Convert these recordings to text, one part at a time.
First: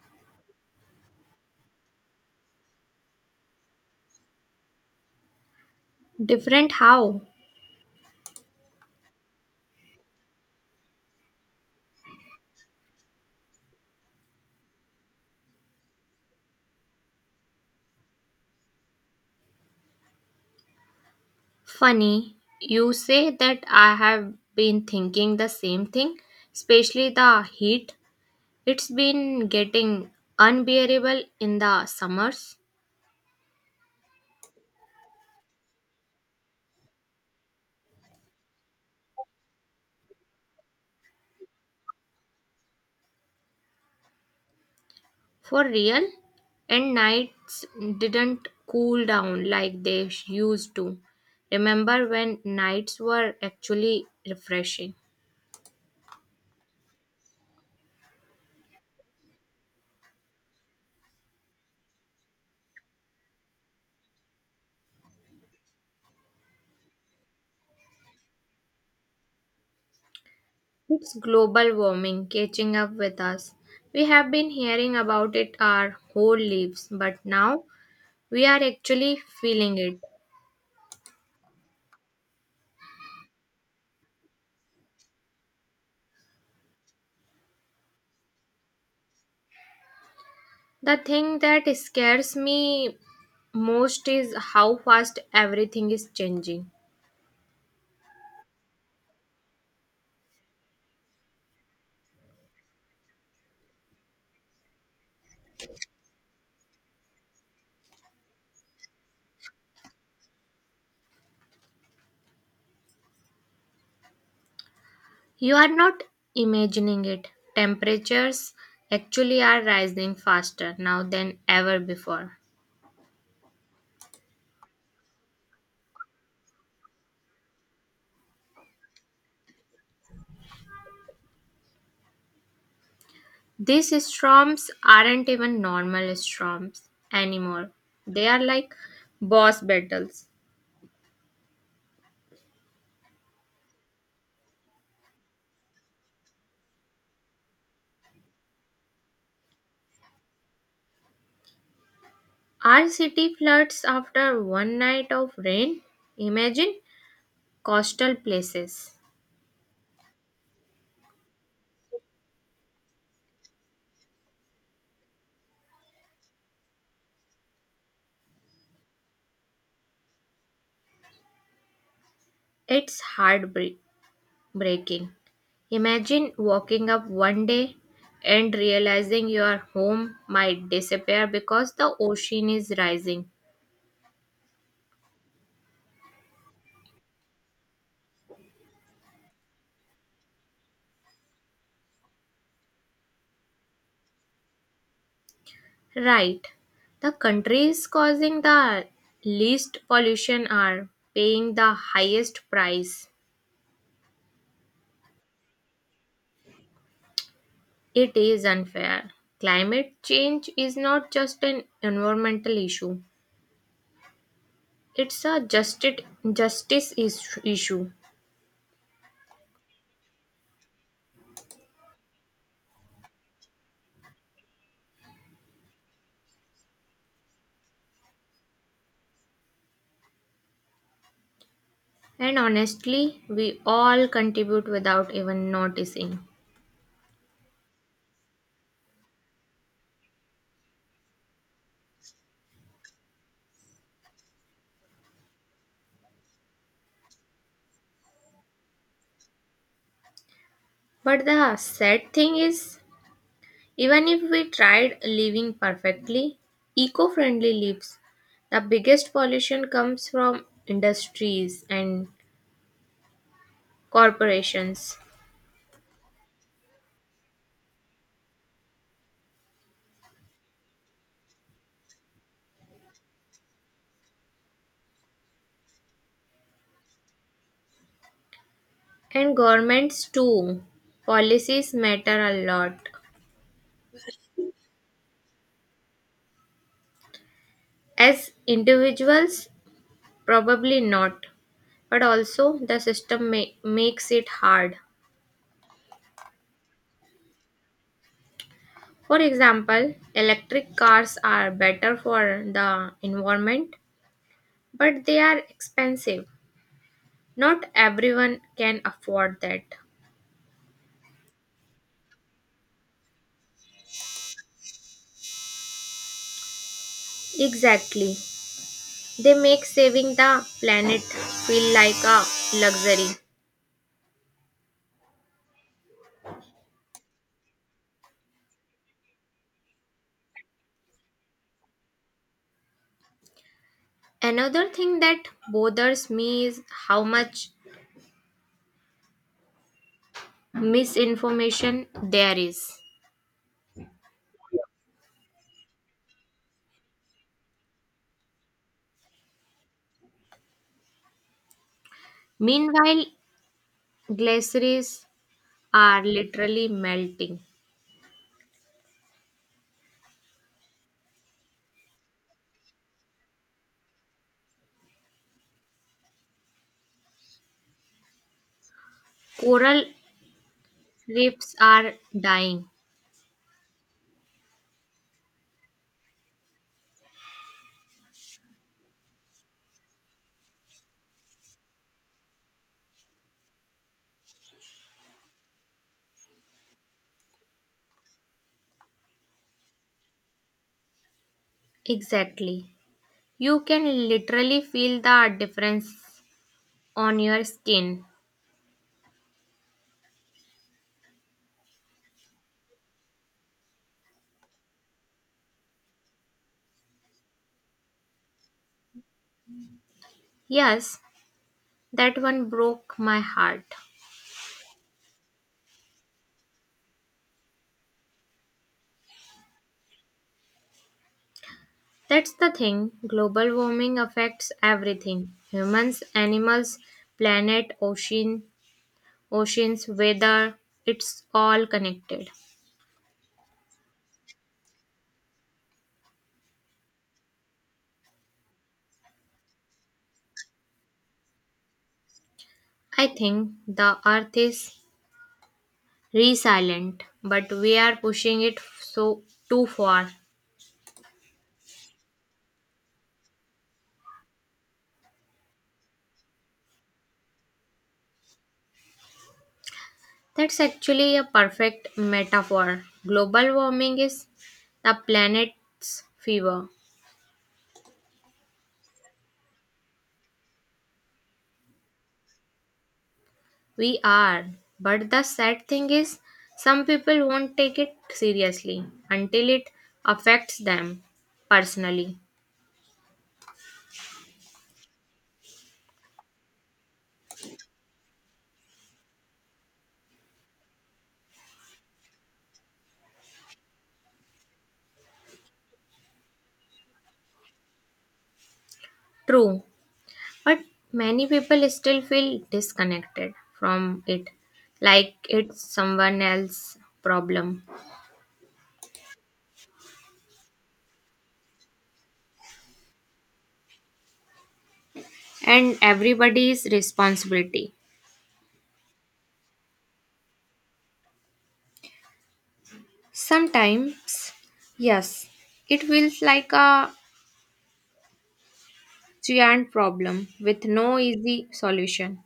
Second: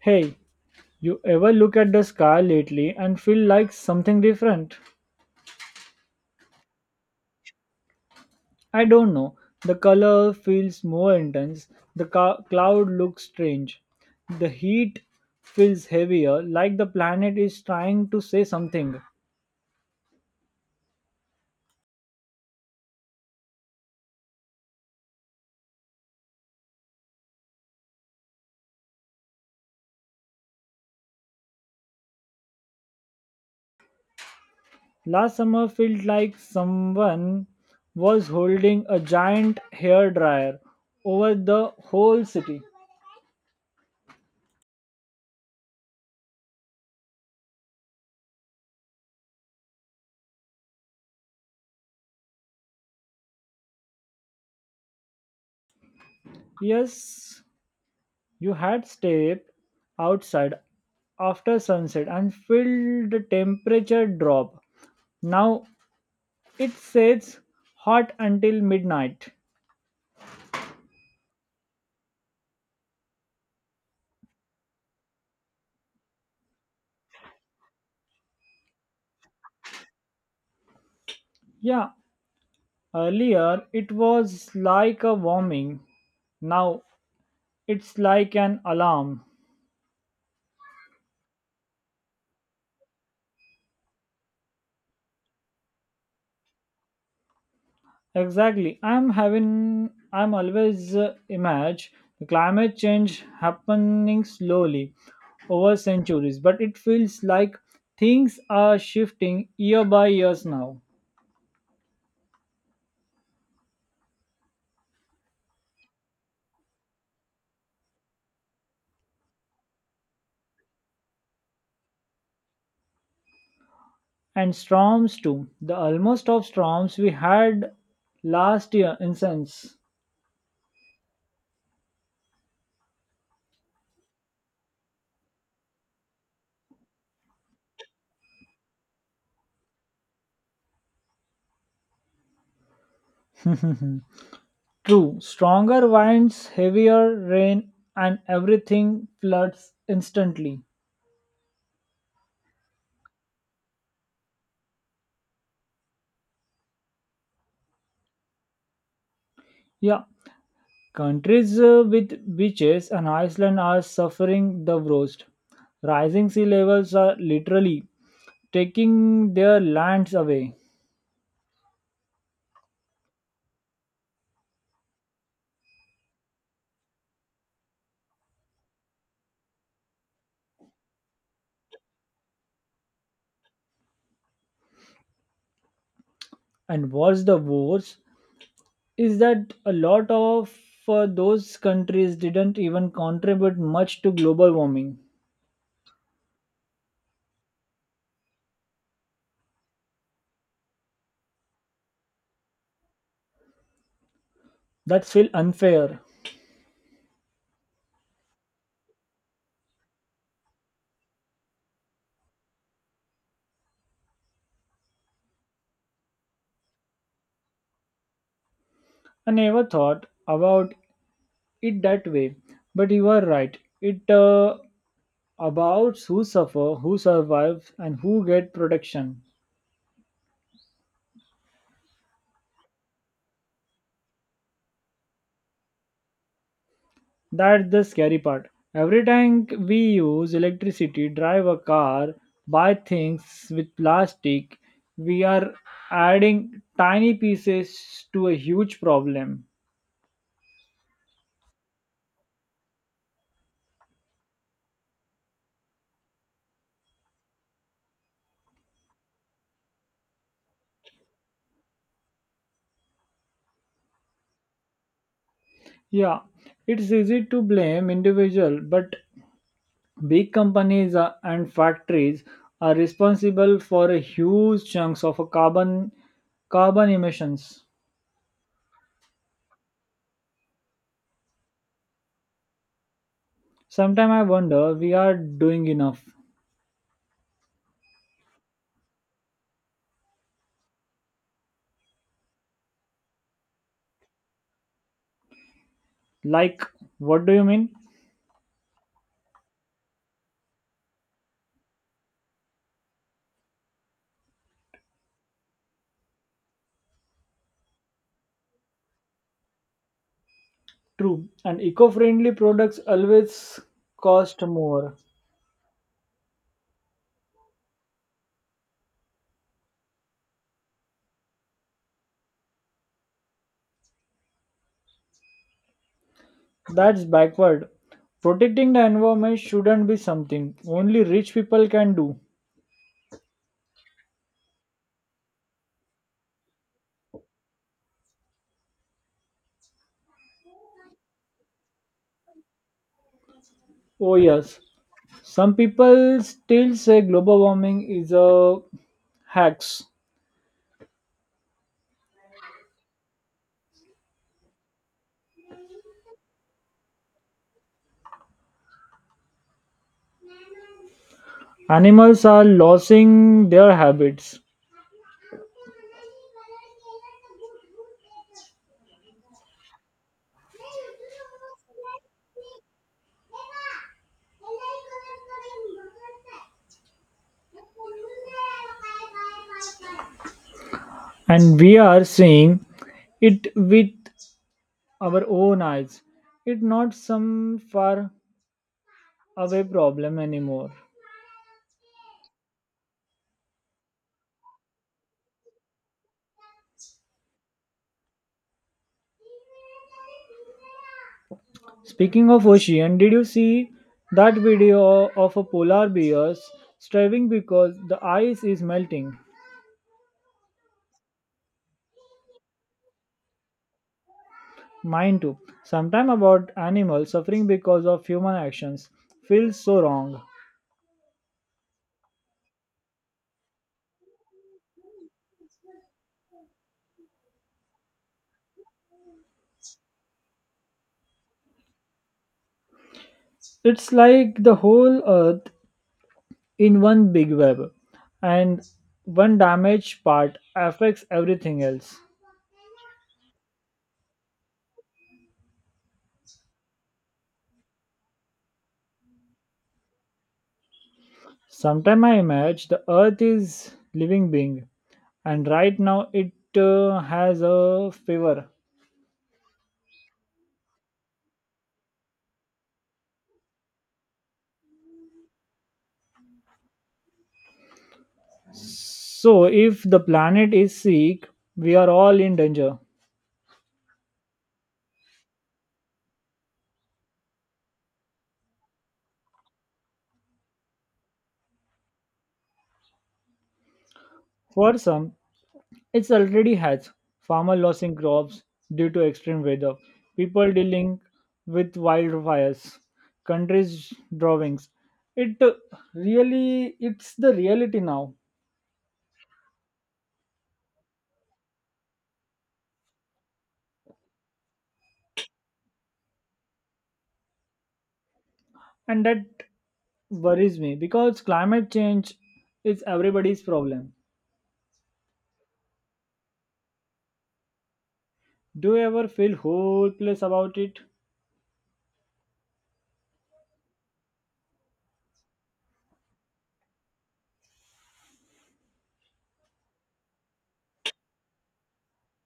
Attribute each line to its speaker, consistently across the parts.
Speaker 1: Hey, you ever look at the sky lately and feel like something different?
Speaker 2: Different how?
Speaker 1: I don't know. The color feels more intense, the cloud looks strange, the heat feels heavier, like the planet is trying to say something.
Speaker 2: Funny, you say that I have been thinking the same thing, especially the heat. It's been getting unbearable in the summers.
Speaker 1: Last summer felt like someone was holding a giant hair dryer over the whole city.
Speaker 2: For real? And nights didn't cool down like they used to. Remember when nights were actually refreshing?
Speaker 1: Yes, you had stepped outside after sunset and felt the temperature drop. Now it stays hot until midnight.
Speaker 2: It's global warming catching up with us. We have been hearing about it our whole lives, but now we are actually feeling it.
Speaker 1: Yeah, earlier it was like a warming. Now it's like an alarm.
Speaker 2: The thing that scares me most is how fast everything is changing.
Speaker 1: Exactly. I'm always imagine the climate change happening slowly over centuries, but it feels like things are shifting year by years now.
Speaker 2: You are not imagining it. Temperatures actually are rising faster now than ever before.
Speaker 1: And storms too. The almost of storms we had last year in sense.
Speaker 2: These storms aren't even normal storms anymore. They are like boss battles.
Speaker 1: True, stronger winds, heavier rain, and everything floods instantly.
Speaker 2: Our city floods after one night of rain. Imagine coastal places.
Speaker 1: Yeah, countries with beaches and Iceland are suffering the worst. Rising sea levels are literally taking their lands away.
Speaker 2: It's heartbreak breaking. Imagine waking up one day and realizing your home might disappear because the ocean is rising.
Speaker 1: And what's the worst is that a lot of those countries didn't even contribute much to global warming.
Speaker 2: Right. The countries causing the least pollution are paying the highest price.
Speaker 1: That feels unfair.
Speaker 2: It is unfair. Climate change is not just an environmental issue, it's a justice issue.
Speaker 1: I never thought about it that way, but you are right. It about who suffer, who survives, and who get protection.
Speaker 2: And honestly, we all contribute without even noticing.
Speaker 1: That's the scary part. Every time we use electricity, drive a car, buy things with plastic, we are adding tiny pieces to a huge problem.
Speaker 2: But the sad thing is, even if we tried living perfectly, eco friendly lives, the biggest pollution comes from industries and corporations,
Speaker 1: Yeah, it's easy to blame individual, but big companies and factories are responsible for a huge chunks of a carbon emissions.
Speaker 2: and governments too. Policies matter a lot.
Speaker 1: Sometimes I wonder we are doing enough.
Speaker 2: As individuals, probably not, but also the system makes it hard.
Speaker 1: Like, what do you mean?
Speaker 2: For example, electric cars are better for the environment, but they are expensive. Not everyone can afford that.
Speaker 1: True, and eco-friendly products always cost more.
Speaker 2: Exactly. They make saving the planet feel like a luxury.
Speaker 1: That's backward. Protecting the environment shouldn't be something only rich people can do.
Speaker 2: Another thing that bothers me is how much misinformation there is.
Speaker 1: Oh yes, some people still say global warming is a hoax.
Speaker 2: Meanwhile, glaciers are literally melting.
Speaker 1: Animals are losing their habits,
Speaker 2: Coral reefs are dying.
Speaker 1: and we are seeing it with our own eyes. It's not some far away problem anymore.
Speaker 2: Exactly. You can literally feel the difference on your skin.
Speaker 1: Speaking of ocean, did you see that video of a polar bear starving because the ice is melting?
Speaker 2: Yes, that one broke my heart.
Speaker 1: Mine too. Sometime about animals suffering because of human actions feels so wrong.
Speaker 2: That's the thing, global warming affects everything. Humans, animals, planet, ocean, oceans, weather, it's all connected.
Speaker 1: It's like the whole earth in one big web, and one damaged part affects everything else.
Speaker 2: I think the earth is resilient, but we are pushing it so too far.
Speaker 1: Sometimes I imagine the earth is living being, and right now it has a fever.
Speaker 2: That's actually a perfect metaphor. Global warming is the planet's fever.
Speaker 1: So if the planet is sick, we are all in danger.
Speaker 2: We are. But the sad thing is, some people won't take it seriously until it affects them personally.
Speaker 1: For some, it already has farmer losing crops due to extreme weather, people dealing with wildfires, countries drawings. It really it's the reality now,
Speaker 2: True. But many people still feel disconnected from it, like it's someone else's problem
Speaker 1: and that worries me because climate change is everybody's problem.
Speaker 2: and everybody's responsibility.
Speaker 1: Do you ever feel hopeless about it?
Speaker 2: Sometimes, yes, it feels like a giant problem with no easy solution.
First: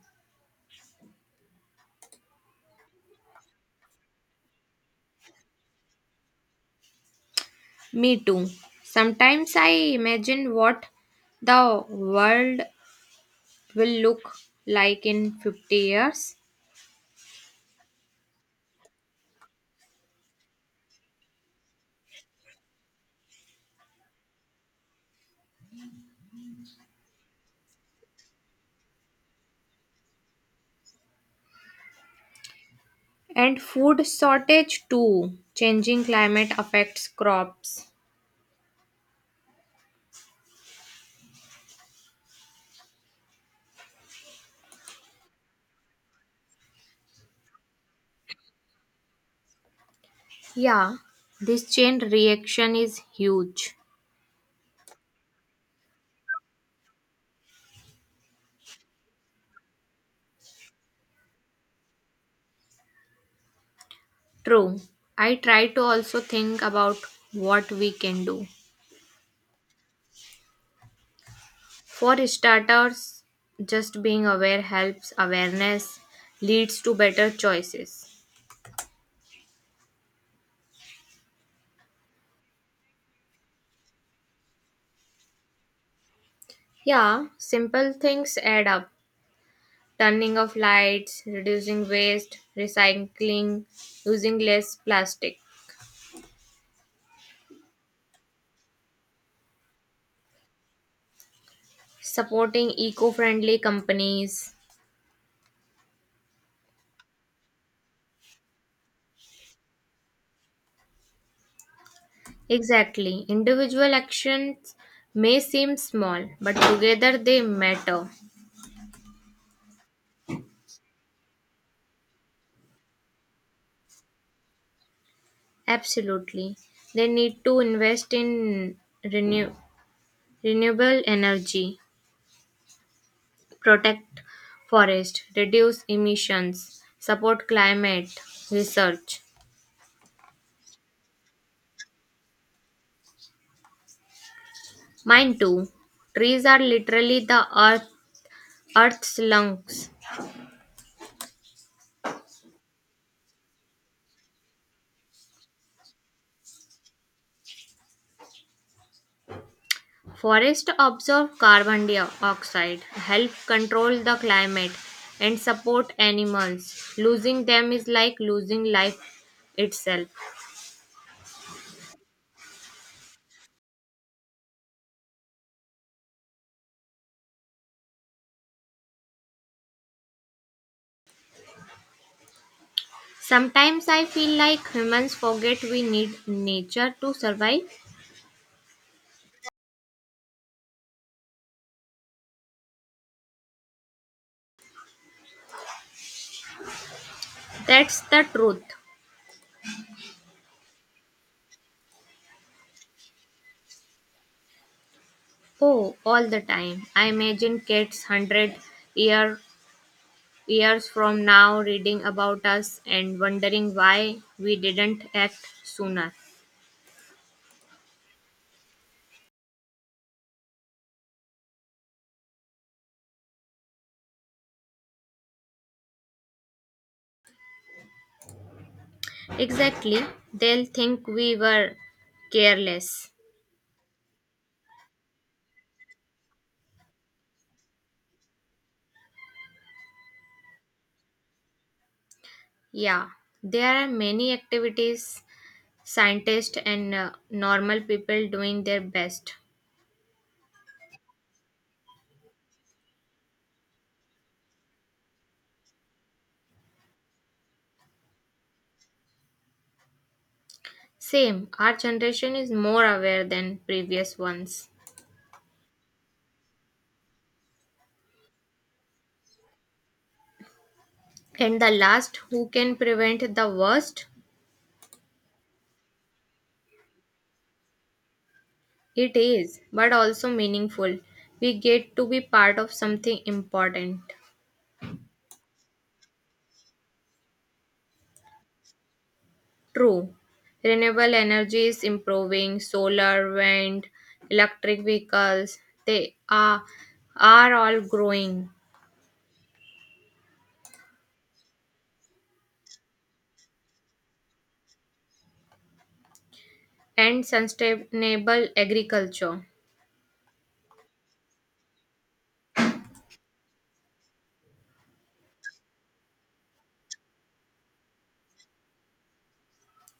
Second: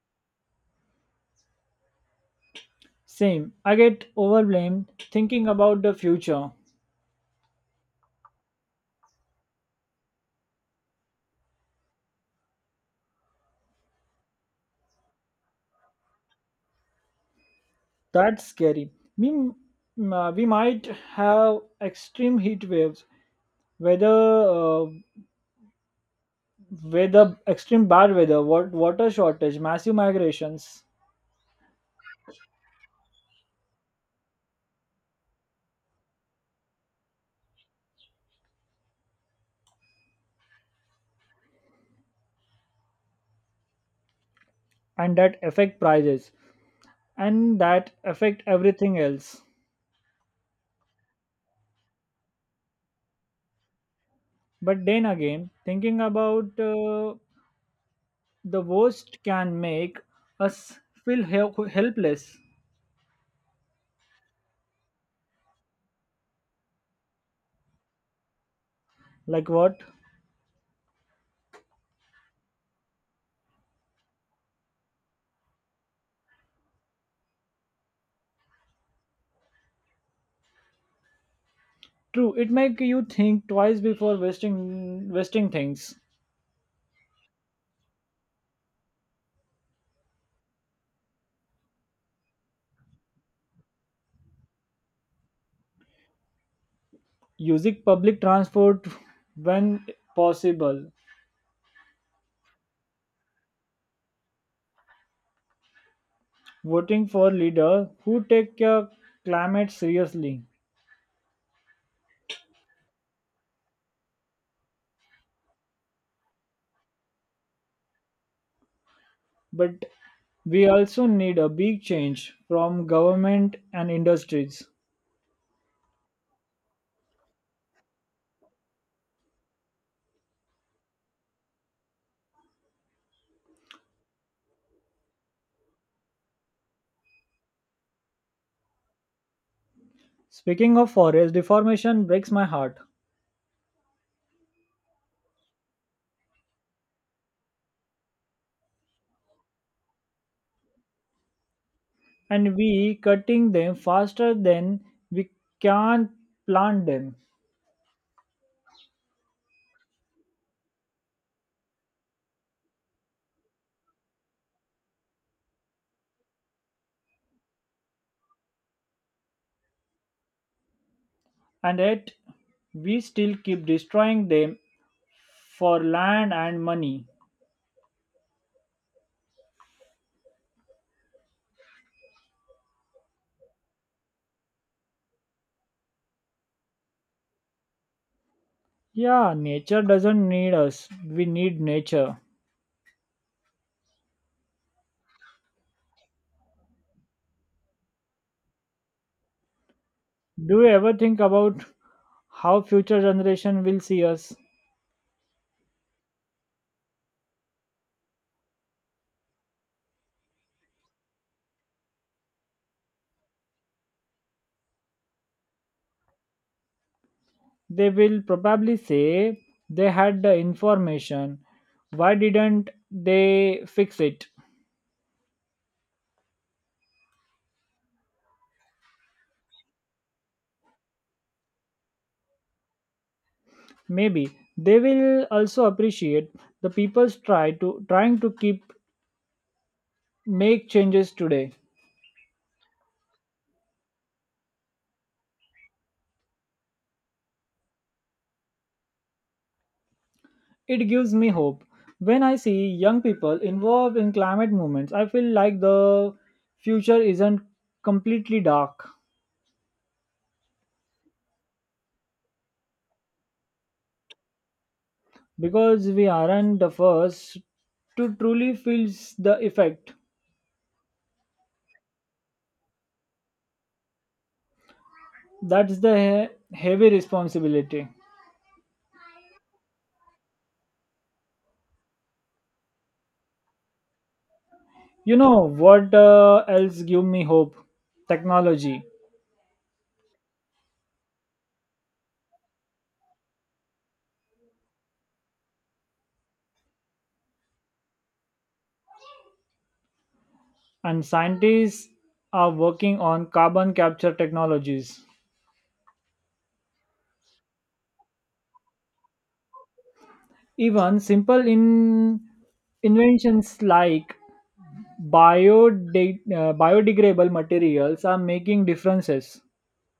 Speaker 1: Same. I get overwhelmed thinking about the future.
Speaker 2: Me too. Sometimes I imagine what the world will look like in 50 years.
Speaker 1: That's scary. We, we might have extreme heat waves. Weather, uh, Weather, extreme bad weather, water shortage, massive migrations,
Speaker 2: And food shortage too. Changing climate affects crops.
Speaker 1: and that affect prices, and that affect everything else.
Speaker 2: Yeah, this chain reaction is huge.
Speaker 1: But then again, thinking about the worst can make us feel helpless.
Speaker 2: True. I try to also think about what we can do.
Speaker 1: Like what?
Speaker 2: For starters, just being aware helps. Awareness leads to better choices.
Speaker 1: True, it make you think twice before wasting things.
Speaker 2: Yeah, simple things add up: turning off lights, reducing waste, recycling, using less plastic,
Speaker 1: Using public transport when possible,
Speaker 2: supporting eco friendly companies.
Speaker 1: voting for leaders who take climate seriously.
Speaker 2: Exactly. Individual actions may seem small, but together they matter.
Speaker 1: But we also need a big change from government and industries.
Speaker 2: Absolutely. They need to invest in renew- renewable energy, protect forest, reduce emissions, support climate research.
Speaker 1: Speaking of forest, deformation breaks my heart.
Speaker 2: Mine too. Trees are literally the Earth's lungs.
Speaker 1: And we cutting them faster than we can plant them.
Speaker 2: Forests absorb carbon dioxide, help control the climate, and support animals. Losing them is like losing life itself.
Speaker 1: And yet we still keep destroying them for land and money.
Speaker 2: Sometimes I feel like humans forget we need nature to survive.
Speaker 1: Yeah, nature doesn't need us. We need nature.
Speaker 2: That's the truth.
Speaker 1: Do you ever think about how future generation will see us?
Speaker 2: Oh, all the time. I imagine cats hundred year, years from now reading about us and wondering why we didn't act sooner.
Speaker 1: They will probably say they had the information. Why didn't they fix it?
Speaker 2: Exactly. They'll think we were careless.
Speaker 1: Maybe they will also appreciate the people's try to trying to keep make changes today.
Speaker 2: Yeah. There are many activities, scientists and normal people doing their best.
Speaker 1: It gives me hope. When I see young people involved in climate movements, I feel like the future isn't completely dark,
Speaker 2: Same. Our generation is more aware than previous ones.
Speaker 1: because we aren't the first to truly feel the effect.
Speaker 2: And the last, who can prevent the worst?
Speaker 1: That's the heavy responsibility.
Speaker 2: It is, but also meaningful. We get to be part of something important.
Speaker 1: You know what else give me hope? Technology.
Speaker 2: True. Renewable energy is improving. Solar, wind, electric vehicles, they are, are all growing.
Speaker 1: And scientists are working on carbon capture technologies.
Speaker 2: And sustainable agriculture.
Speaker 1: Even simple inventions like biodegradable materials are making differences.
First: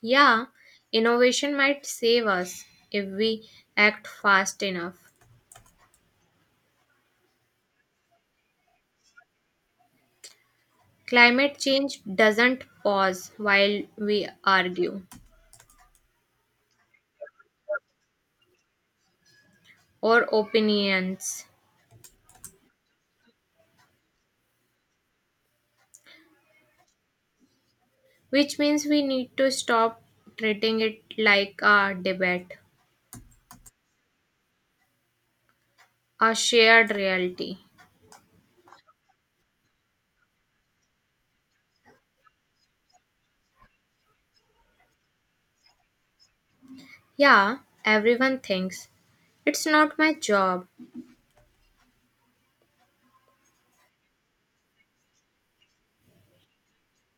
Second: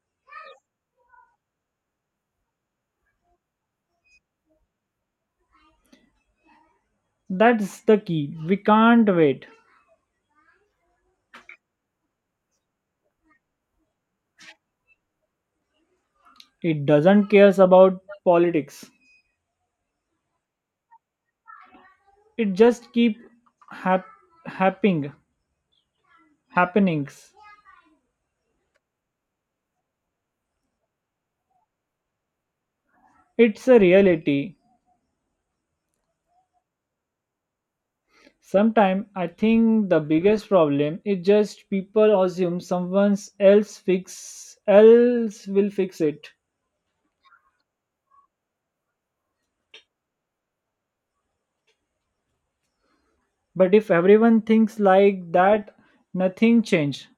Speaker 2: Yeah, innovation might save us if we act fast enough.
Speaker 1: That's the key. We can't wait.
Speaker 2: Climate change doesn't pause while we argue
Speaker 1: It doesn't cares about politics.
Speaker 2: or opinions,
Speaker 1: It just keep hap- happening, happenings.
Speaker 2: which means we need to stop treating it like a debate,
Speaker 1: It's a reality.
Speaker 2: a shared reality.
Speaker 1: Sometimes I think the biggest problem is just people assume someone else will fix it.
Speaker 2: Yeah, everyone thinks it's not my job.
Speaker 1: But if everyone thinks like that, nothing change.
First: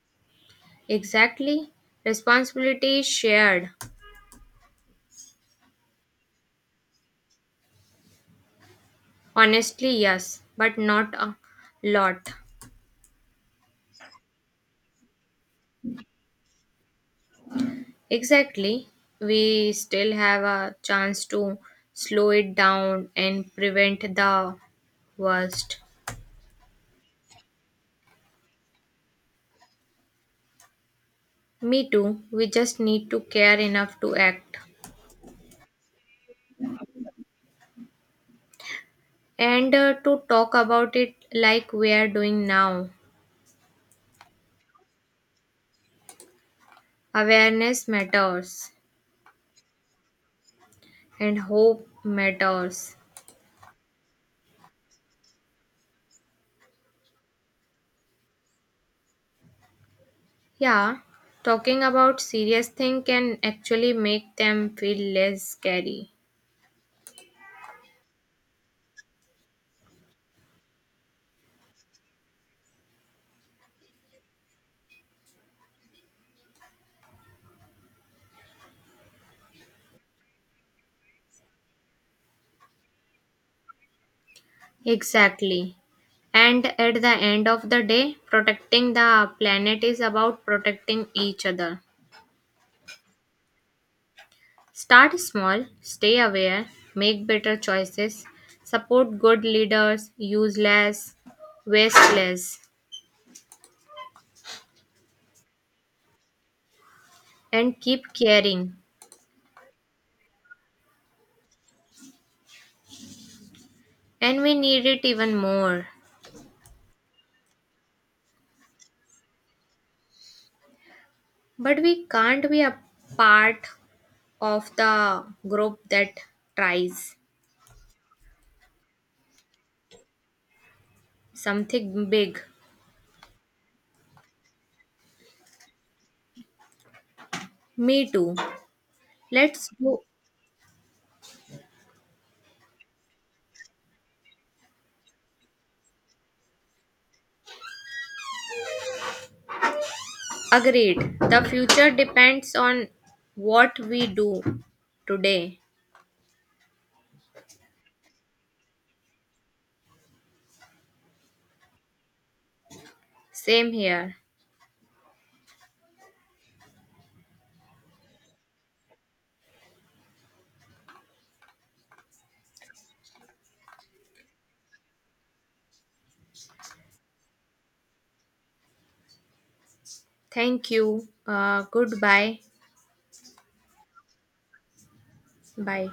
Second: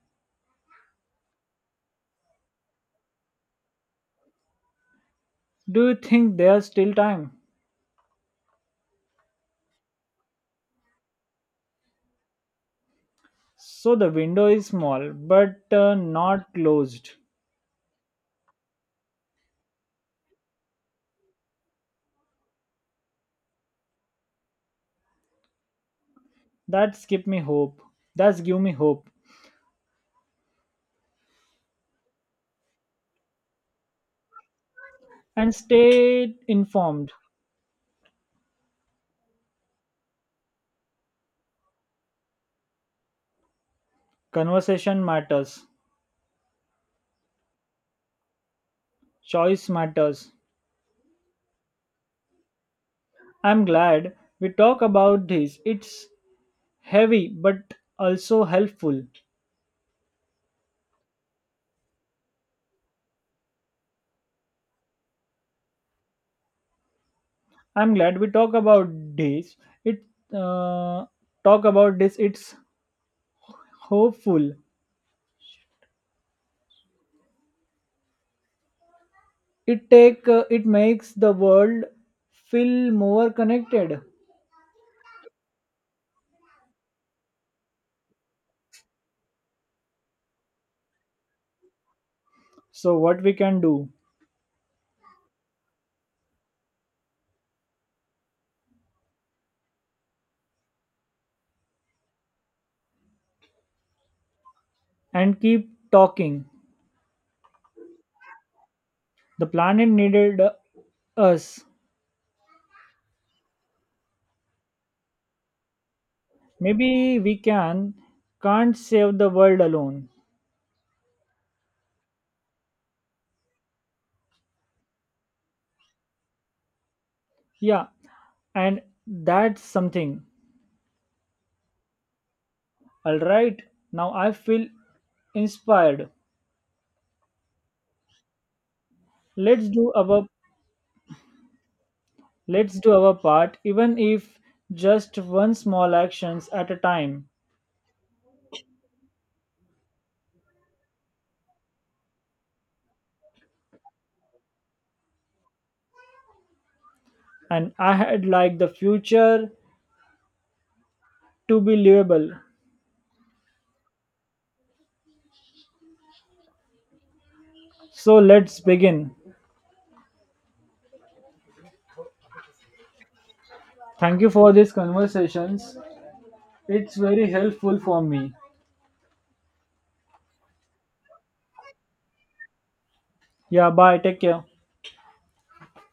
Speaker 2: Exactly. Responsibility is shared.
Speaker 1: Do you think there's still time?
Speaker 2: Honestly, yes, but not a lot.
Speaker 1: So the window is small, but not closed.
Speaker 2: Exactly. We still have a chance to slow it down and prevent the worst.
Speaker 1: That's give me hope. That's give me hope.
Speaker 2: Me too. We just need to care enough to act,
Speaker 1: And stay informed.
Speaker 2: and to talk about it like we are doing now.
Speaker 1: Conversation matters,
Speaker 2: Awareness matters
Speaker 1: choice matters.
Speaker 2: and hope matters.
Speaker 1: I'm glad we talk about this. It's heavy but also helpful.
Speaker 2: Yeah, talking about serious thing can actually make them feel less scary.
Speaker 1: I'm glad we talk about this. It uh, It's hopeful. It take it makes the world feel more connected.
Speaker 2: Exactly. And at the end of the day, protecting the planet is about protecting each other.
Speaker 1: So what we can do?
Speaker 2: Start small, stay aware, make better choices, support good leaders, use less, waste less,
Speaker 1: And keep talking.
Speaker 2: and keep caring.
Speaker 1: The planet needed us.
Speaker 2: And we need it even more.
Speaker 1: Maybe we can't save the world alone.
Speaker 2: But we can't be apart of the group that tries
Speaker 1: Yeah, and that's something.
Speaker 2: something big.
Speaker 1: All right, now I feel inspired.
Speaker 2: Me too.
Speaker 1: Let's
Speaker 2: Let's
Speaker 1: do
Speaker 2: do
Speaker 1: our let's do our part, even if just one small actions at a time.
Speaker 2: agreed. The future depends on what we do today.
Speaker 1: And I had like the future to be livable.
Speaker 2: Same here.
Speaker 1: So let's begin. Thank you for these conversations. It's very helpful for me.
Speaker 2: Thank you. Goodbye.
Speaker 1: Yeah, bye. Take care.
Speaker 2: Bye.